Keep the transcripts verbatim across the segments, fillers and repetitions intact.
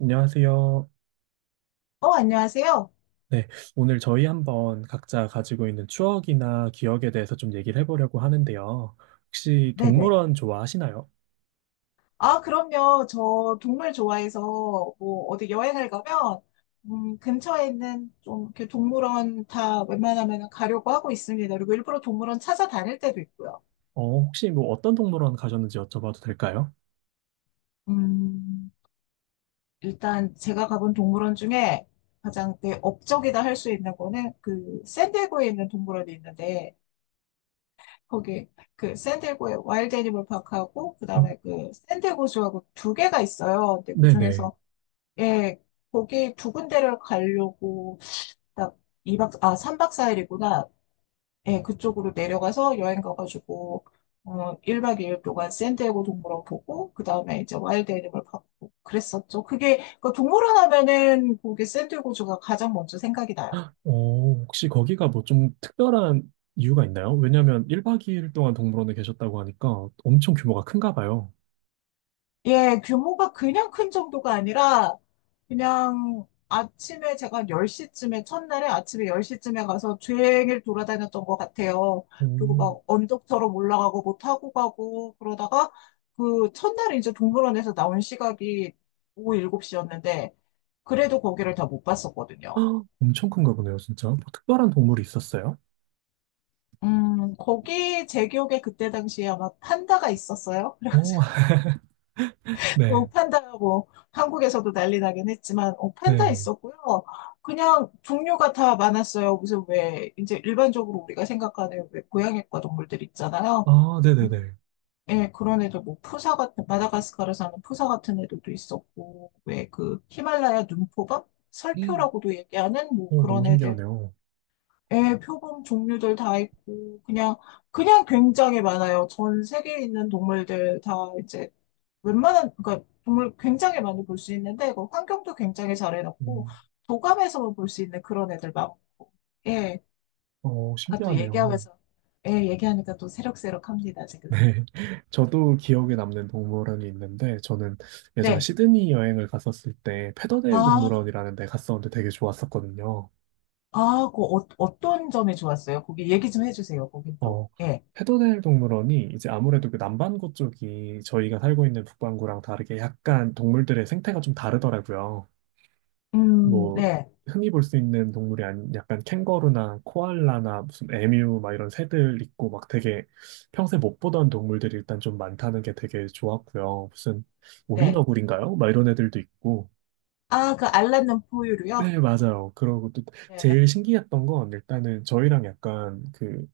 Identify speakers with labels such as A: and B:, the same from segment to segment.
A: 안녕하세요.
B: 어, 안녕하세요.
A: 네, 오늘 저희 한번 각자 가지고 있는 추억이나 기억에 대해서 좀 얘기를 해보려고 하는데요. 혹시
B: 네네.
A: 동물원 좋아하시나요?
B: 아, 그럼요. 저 동물 좋아해서 뭐 어디 여행을 가면 음, 근처에 있는 좀 이렇게 동물원 다 웬만하면 가려고 하고 있습니다. 그리고 일부러 동물원 찾아다닐 때도 있고요.
A: 어, 혹시 뭐 어떤 동물원 가셨는지 여쭤봐도 될까요?
B: 음, 일단 제가 가본 동물원 중에 가장 내 업적이다 할 수 있는 거는 그 샌디에고에 있는 동물원이 있는데, 거기 그 샌디에고에 와일드 애니멀 파크하고
A: 어,
B: 그다음에 그 샌디에고주하고 두 개가 있어요. 근데
A: 네네.
B: 그중에서 예, 거기 두 군데를 가려고 딱 이박 아, 삼 박 사 일이구나. 예, 그쪽으로 내려가서 여행 가가지고, 어, 일 박 이 일 동안 샌디에고 동물원 보고, 그 다음에 이제 와일드 애니멀 파크 보고 그랬었죠. 그게, 그 동물원 하면은 거기 샌디에고주가 가장 먼저 생각이 나요.
A: 어, 혹시 거기가 뭐 좀 특별한 이유가 있나요? 왜냐면 일 박 이 일 동안 동물원에 계셨다고 하니까 엄청 규모가 큰가 봐요.
B: 예, 규모가 그냥 큰 정도가 아니라 그냥 아침에 제가 열 시쯤에 첫날에 아침에 열 시쯤에 가서 종일 돌아다녔던 것 같아요. 그리고
A: 오,
B: 막 언덕처럼 올라가고 뭐 타고 가고 그러다가 그 첫날에 이제 동물원에서 나온 시각이 오후 일곱 시였는데, 그래도 거기를 다 못 봤었거든요.
A: 헉, 엄청 큰가 보네요, 진짜. 뭐 특별한 동물이 있었어요?
B: 음, 거기 제 기억에 그때 당시에 아마 판다가 있었어요.
A: 오, 네,
B: 어, 판다, 뭐, 한국에서도 난리 나긴 했지만, 어, 판다
A: 네.
B: 있었고요. 그냥 종류가 다 많았어요. 무슨 왜, 이제 일반적으로 우리가 생각하는 왜 고양이과 동물들 있잖아요.
A: 아,
B: 음,
A: 네네네.
B: 예, 그런 애들, 뭐, 푸사 같은, 마다가스카르 사는 푸사 같은 애들도 있었고, 왜 그, 히말라야 눈표범?
A: 음,
B: 설표라고도 얘기하는 뭐
A: 오, 너무
B: 그런 애들.
A: 신기하네요.
B: 예, 표범 종류들 다 있고, 그냥, 그냥 굉장히 많아요. 전 세계에 있는 동물들 다 이제 웬만한, 그러니까 동물 굉장히 많이 볼 수 있는데, 그 환경도 굉장히 잘 해놨고,
A: 음,
B: 도감에서만 볼 수 있는 그런 애들 많고, 예.
A: 어,
B: 아, 또
A: 신기하네요.
B: 얘기하면서, 예, 얘기하니까 또 새록새록합니다, 지금.
A: 네. 저도 기억에 남는 동물원이 있는데, 저는 예전에
B: 네.
A: 시드니 여행을 갔었을 때, 페더데일
B: 아,
A: 동물원이라는 데 갔었는데 되게 좋았었거든요.
B: 아, 그 어, 어떤 점이 좋았어요? 거기 얘기 좀 해주세요, 거긴 또.
A: 어,
B: 예.
A: 페더데일 동물원이 이제 아무래도 그 남반구 쪽이 저희가 살고 있는 북반구랑 다르게 약간 동물들의 생태가 좀 다르더라고요.
B: 음,
A: 뭐
B: 네,
A: 흔히 볼 수 있는 동물이 아닌 약간 캥거루나 코알라나 무슨 에뮤 막 이런 새들 있고 막 되게 평소에 못 보던 동물들이 일단 좀 많다는 게 되게 좋았고요. 무슨
B: 네.
A: 오리너구리인가요? 막 이런 애들도 있고.
B: 아, 그 알랏는 포유류요?
A: 네, 맞아요. 그러고 또
B: 네.
A: 제일 신기했던 건 일단은 저희랑 약간 그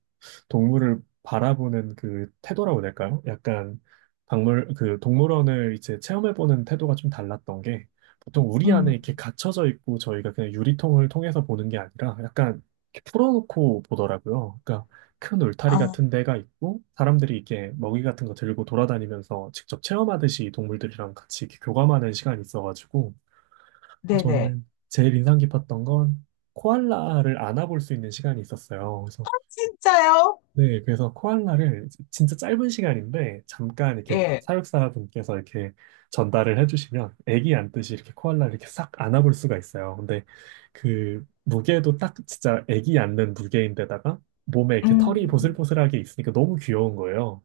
A: 동물을 바라보는 그 태도라고 해야 될까요? 약간 박물 그 동물원을 이제 체험해보는 태도가 좀 달랐던 게 보통 우리 안에
B: 음,
A: 이렇게 갇혀져 있고 저희가 그냥 유리통을 통해서 보는 게 아니라 약간 이렇게 풀어놓고 보더라고요. 그러니까 큰 울타리
B: 아,
A: 같은 데가 있고 사람들이 이렇게 먹이 같은 거 들고 돌아다니면서 직접 체험하듯이 동물들이랑 같이 이렇게 교감하는 시간이 있어가지고
B: 네네.
A: 저는 제일 인상 깊었던 건 코알라를 안아볼 수 있는 시간이 있었어요. 그래서
B: 진짜요?
A: 네, 그래서 코알라를 이제 진짜 짧은 시간인데 잠깐 이렇게
B: 예.
A: 사육사분께서 이렇게 전달을 해주시면 애기 안듯이 이렇게 코알라를 이렇게 싹 안아볼 수가 있어요. 근데 그 무게도 딱 진짜 애기 안는 무게인데다가 몸에 이렇게 털이
B: 음,
A: 보슬보슬하게 있으니까 너무 귀여운 거예요.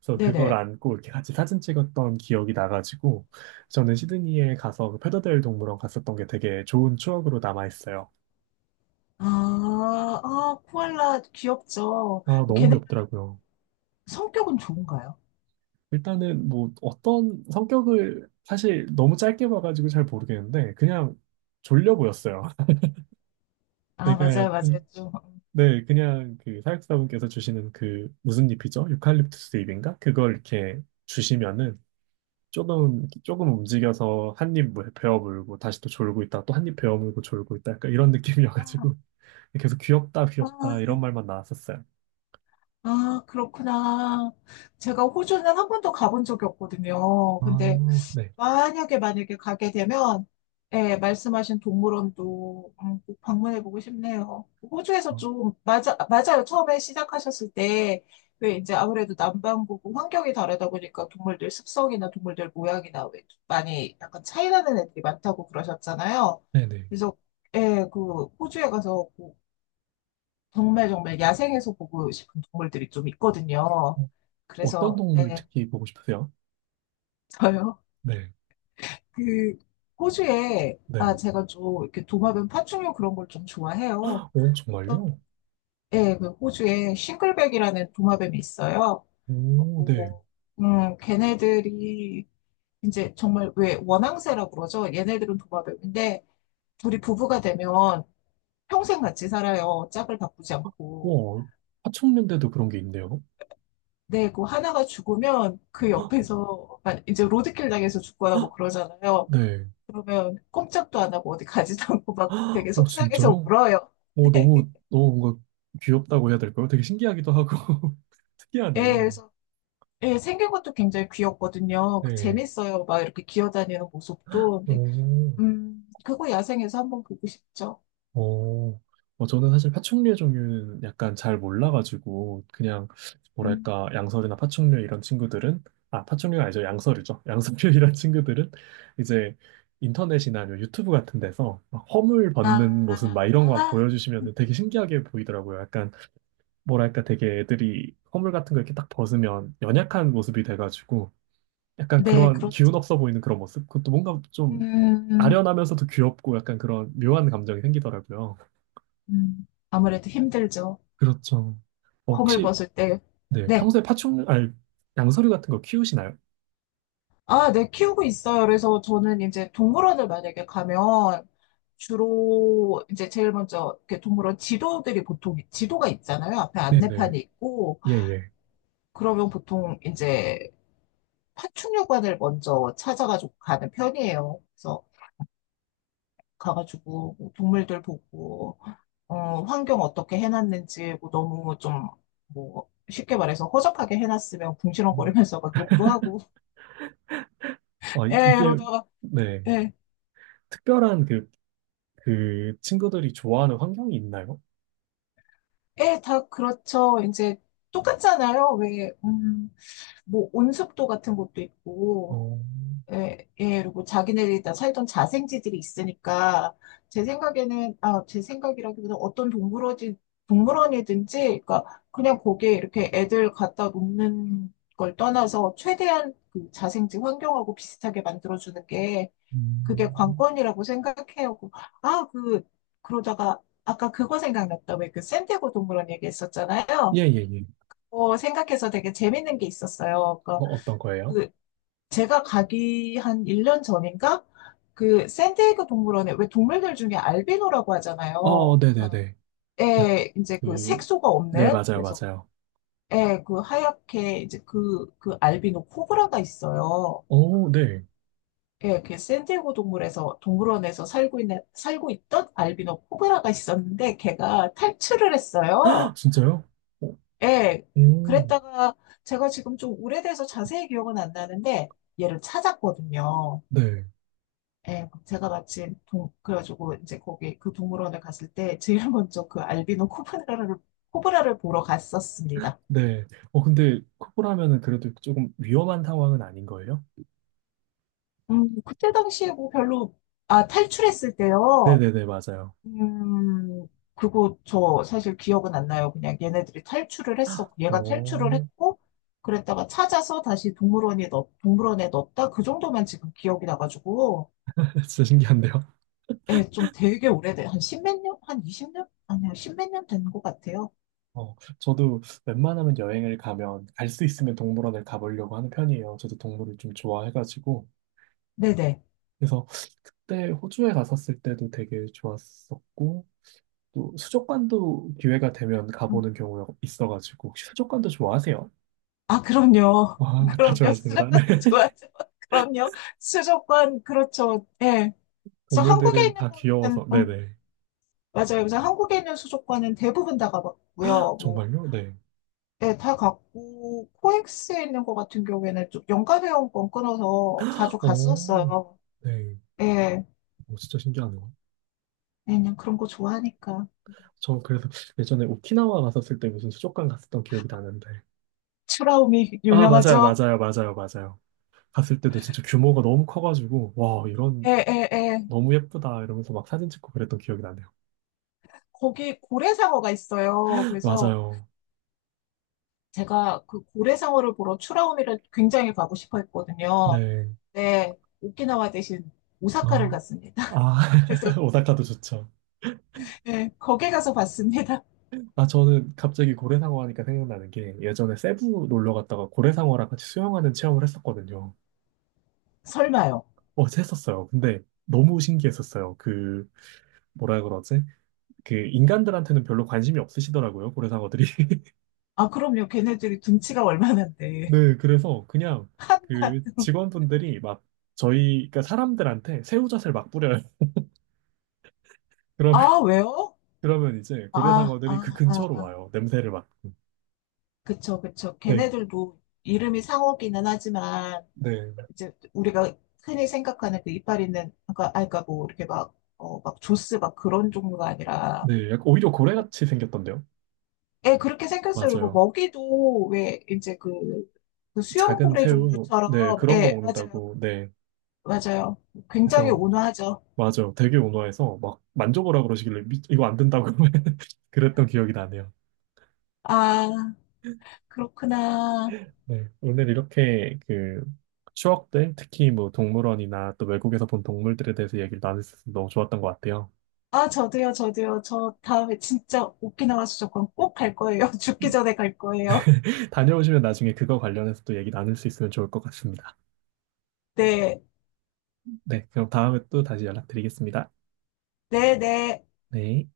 A: 그래서 그걸
B: 네네.
A: 안고 이렇게 같이 사진 찍었던 기억이 나가지고 저는 시드니에 가서 그 페더데일 동물원 갔었던 게 되게 좋은 추억으로 남아 있어요.
B: 아, 아, 코알라 귀엽죠.
A: 아, 너무
B: 걔네
A: 귀엽더라고요.
B: 성격은 좋은가요?
A: 일단은 뭐 어떤 성격을 사실 너무 짧게 봐가지고 잘 모르겠는데 그냥 졸려 보였어요.
B: 아,
A: 그러니까
B: 맞아요, 맞아요.
A: 약간
B: 좀.
A: 네 그냥 그 사육사분께서 주시는 그 무슨 잎이죠? 유칼립투스 잎인가? 그걸 이렇게 주시면은 조금 조금 움직여서 한입 베어 물고 다시 또 졸고 있다 또 한입 베어 물고 졸고 있다 약간 이런 느낌이어가지고 계속 귀엽다 귀엽다 이런
B: 아,
A: 말만 나왔었어요.
B: 아, 그렇구나. 제가 호주는 한 번도 가본 적이 없거든요. 근데
A: 아, 네.
B: 만약에 만약에 가게 되면 예, 말씀하신 동물원도 음, 꼭 방문해보고 싶네요. 호주에서
A: 어,
B: 좀 맞아 맞아요. 처음에 시작하셨을 때 왜 이제 아무래도 남반구고 환경이 다르다 보니까 동물들 습성이나 동물들 모양이나 왜 많이 약간 차이 나는 애들이 많다고 그러셨잖아요.
A: 네네.
B: 그래서 예, 그 호주에 가서 꼭 정말 정말 야생에서 보고 싶은 동물들이 좀 있거든요.
A: 어, 어떤
B: 그래서
A: 동물
B: 예,
A: 특히 보고 싶으세요?
B: 저요.
A: 네.
B: 그 호주에
A: 네.
B: 아 제가 좀 이렇게 도마뱀 파충류 그런 걸 좀 좋아해요.
A: 오,
B: 그래서
A: 정말요?
B: 예, 그 호주에 싱글백이라는 도마뱀이 있어요.
A: 오, 네.
B: 그리고 음 걔네들이 이제 정말 왜 원앙새라고 그러죠? 얘네들은 도마뱀인데 둘이 부부가 되면 평생 같이 살아요. 짝을 바꾸지 않고.
A: 와, 화천년대도 그런 게 있네요.
B: 네, 그 하나가 죽으면 그 옆에서 아, 이제 로드킬 당해서 죽거나 뭐 그러잖아요.
A: 네.
B: 그러면 꼼짝도 안 하고 어디 가지도 않고 막 되게
A: 오,
B: 속상해서
A: 진짜요?
B: 울어요.
A: 오, 너무, 너무 뭔가 귀엽다고 해야 될까요? 되게 신기하기도 하고,
B: 예,
A: 특이하네요.
B: 그래서 예, 생긴 것도 굉장히 귀엽거든요. 그
A: 네.
B: 재밌어요. 막 이렇게 기어다니는 모습도. 근데
A: 오.
B: 음, 그거 야생에서 한번 보고 싶죠.
A: 어, 어, 저는 사실 파충류의 종류는 약간 잘 몰라가지고, 그냥,
B: 음.
A: 뭐랄까, 양서류나 파충류 이런 친구들은, 아, 파충류가 아니죠. 양서류죠. 양서류 이런 친구들은, 이제, 인터넷이나 아니면 유튜브 같은 데서 막 허물 벗는 모습 막
B: 아,
A: 이런 거
B: 아,
A: 보여주시면 되게 신기하게 보이더라고요. 약간, 뭐랄까, 되게 애들이 허물 같은 거 이렇게 딱 벗으면 연약한 모습이 돼가지고, 약간
B: 네,
A: 그런 기운
B: 그렇죠.
A: 없어 보이는 그런 모습? 그것도 뭔가 좀
B: 음,
A: 아련하면서도 귀엽고 약간 그런 묘한 감정이 생기더라고요.
B: 음, 아무래도 힘들죠.
A: 그렇죠. 어,
B: 홈을
A: 혹시
B: 벗을 때.
A: 네,
B: 네.
A: 평소에 파충류, 아니, 양서류 같은 거 키우시나요?
B: 아, 네, 키우고 있어요. 그래서 저는 이제 동물원을 만약에 가면 주로 이제 제일 먼저 이렇게 동물원 지도들이 보통 지도가 있잖아요. 앞에
A: 네네.
B: 안내판이 있고,
A: 예, 예.
B: 그러면 보통 이제 파충류관을 먼저 찾아가지고 가는 편이에요. 그래서 가가지고 뭐 동물들 보고 어, 환경 어떻게 해놨는지 뭐 너무 좀 뭐 쉽게 말해서 허접하게 해놨으면
A: 음.
B: 궁시렁거리면서 막 욕도 하고
A: 아, 이-
B: 에
A: 이게,
B: 이러다가
A: 네.
B: 에,
A: 특별한 그, 그 친구들이 좋아하는 환경이 있나요?
B: 에, 다 그렇죠. 이제 똑같잖아요. 왜, 음, 뭐 온습도 같은 것도 있고
A: 어,
B: 예, 예, 그리고 자기네들이 다 살던 자생지들이 있으니까, 제 생각에는, 아, 제 생각이라기보다 어떤 동물원이, 동물원이든지, 그러니까 그냥 거기에 이렇게 애들 갖다 놓는 걸 떠나서 최대한 그 자생지 환경하고 비슷하게 만들어주는 게, 그게
A: 음.
B: 관건이라고 생각해요. 그- 아, 그, 그러다가, 아까 그거 생각났다. 왜 그 샌디에고 동물원 얘기했었잖아요.
A: 예, 예, 예.
B: 어, 생각해서 되게 재밌는 게 있었어요.
A: 어,
B: 그러니까
A: 어떤 거예요?
B: 그 제가 가기 한 일 년 전인가? 그 샌디에이고 동물원에 왜 동물들 중에 알비노라고
A: 어,
B: 하잖아요. 그러니까
A: 네네네. 야,
B: 예, 이제 그
A: 그,
B: 색소가
A: 네,
B: 없는,
A: 맞아요,
B: 그래서
A: 맞아요.
B: 애 그 하얗게 이제 그 그 알비노 코브라가 있어요.
A: 어, 네.
B: 예, 그 샌디에이고 동물에서 동물원에서 살고 있는 살고 있던 알비노 코브라가 있었는데, 걔가 탈출을 했어요.
A: 진짜요? 어,
B: 예.
A: 오,
B: 그랬다가 제가 지금 좀 오래돼서 자세히 기억은 안 나는데 얘를 찾았거든요.
A: 네,
B: 예, 제가 마침 동, 그래가지고 이제 거기 그 동물원에 갔을 때 제일 먼저 그 알비노 코브라를, 코브라를 보러 갔었습니다.
A: 네. 어, 근데 코뿔하면은 그래도 조금 위험한 상황은 아닌 거예요?
B: 음, 그때 당시에 뭐 별로, 아, 탈출했을 때요.
A: 네네네, 맞아요.
B: 음, 그거 저 사실 기억은 안 나요. 그냥 얘네들이 탈출을 했어. 얘가 탈출을
A: 오,
B: 했고, 그랬다가 찾아서 다시 동물원에 넣, 동물원에 넣었다. 그 정도만 지금 기억이 나가지고,
A: 진짜 신기한데요?
B: 예, 좀 되게 오래돼. 한 십몇 년? 한 이십 년 아니야, 십몇 년 된 것 같아요.
A: 어, 저도 웬만하면 여행을 가면 갈 수 있으면 동물원을 가보려고 하는 편이에요. 저도 동물을 좀 좋아해가지고.
B: 네네.
A: 그래서 그때 호주에 갔었을 때도 되게 좋았었고, 또 수족관도 기회가 되면
B: 음,
A: 가보는 경우가 있어가지고, 혹시 수족관도 좋아하세요?
B: 아, 그럼요.
A: 와, 다
B: 그럼요.
A: 좋아하시는구나. 네.
B: 수족관도 좋아하죠. 그럼요. 수족관, 그렇죠. 예. 그래서 한국에
A: 동물들은
B: 있는
A: 다
B: 거는,
A: 귀여워서,
B: 음,
A: 네네.
B: 맞아요. 그래서 한국에 있는 수족관은 대부분 다 가봤고요. 뭐,
A: 정말요? 네.
B: 예, 다 갔고, 코엑스에 있는 거 같은 경우에는 좀 연간 회원권 끊어서 자주
A: 오,
B: 갔었어요.
A: 네.
B: 예.
A: 오, 진짜 신기하네요.
B: 왜냐면 그런 거 좋아하니까.
A: 저 그래서 예전에 오키나와 갔었을 때 무슨 수족관 갔었던 기억이 나는데,
B: 추라우미
A: 아, 맞아요,
B: 유명하죠?
A: 맞아요, 맞아요, 맞아요. 갔을 때도 진짜 규모가 너무 커가지고, 와,
B: 예,
A: 이런,
B: 예, 예.
A: 너무 예쁘다, 이러면서 막 사진 찍고 그랬던 기억이 나네요.
B: 거기 고래상어가 있어요. 그래서
A: 맞아요.
B: 제가 그 고래상어를 보러 추라우미를 굉장히 가고 싶어 했거든요.
A: 네.
B: 네, 오키나와 대신 오사카를
A: 어.
B: 갔습니다.
A: 아,
B: 그래서
A: 오사카도 좋죠.
B: 예, 거기 가서 봤습니다.
A: 아, 저는 갑자기 고래상어 하니까 생각나는 게, 예전에 세부 놀러 갔다가 고래상어랑 같이 수영하는 체험을 했었거든요.
B: 설마요.
A: 어, 했었어요. 근데 너무 신기했었어요. 그, 뭐라 그러지? 그, 인간들한테는 별로 관심이 없으시더라고요, 고래상어들이.
B: 아, 그럼요. 걔네들이 둔치가 얼마나인데.
A: 네, 그래서 그냥
B: 한낱.
A: 그 직원분들이 막 저희, 그러니까 사람들한테 새우젓을 막 뿌려요. 그러면,
B: 아, 왜요?
A: 그러면 이제
B: 아,
A: 고래상어들이 그
B: 아, 아,
A: 근처로
B: 아.
A: 와요. 냄새를 맡고.
B: 그쵸, 그쵸.
A: 네,
B: 걔네들도 이름이 상어기는 하지만
A: 네,
B: 이제 우리가 흔히 생각하는 그 이빨 있는, 그러니까 아까 뭐 이렇게 막 어, 막 조스 막 그런 종류가 아니라
A: 네. 약간 오히려 고래같이 생겼던데요.
B: 예, 그렇게 생겼어요. 그리고
A: 맞아요.
B: 먹이도 왜 이제 그, 그
A: 작은
B: 수염고래
A: 새우, 뭐, 네,
B: 종류처럼,
A: 그런 거
B: 예, 맞아요.
A: 먹는다고, 네.
B: 맞아요. 굉장히
A: 그래서,
B: 온화하죠.
A: 맞아요. 되게 온화해서 막 만져보라 그러시길래 미- 이거 안 된다고 그랬던 기억이 나네요.
B: 아, 그렇구나.
A: 네, 오늘 이렇게 그 추억들, 특히 뭐 동물원이나 또 외국에서 본 동물들에 대해서 얘기를 나눌 수 있어서 너무 좋았던 것 같아요.
B: 아, 저도요, 저도요. 저 다음에 진짜 오키나와 수족관 꼭 갈 거예요. 죽기 전에 갈 거예요.
A: 다녀오시면 나중에 그거 관련해서 또 얘기 나눌 수 있으면 좋을 것 같습니다.
B: 네,
A: 네, 그럼 다음에 또 다시 연락드리겠습니다.
B: 네, 네.
A: 네.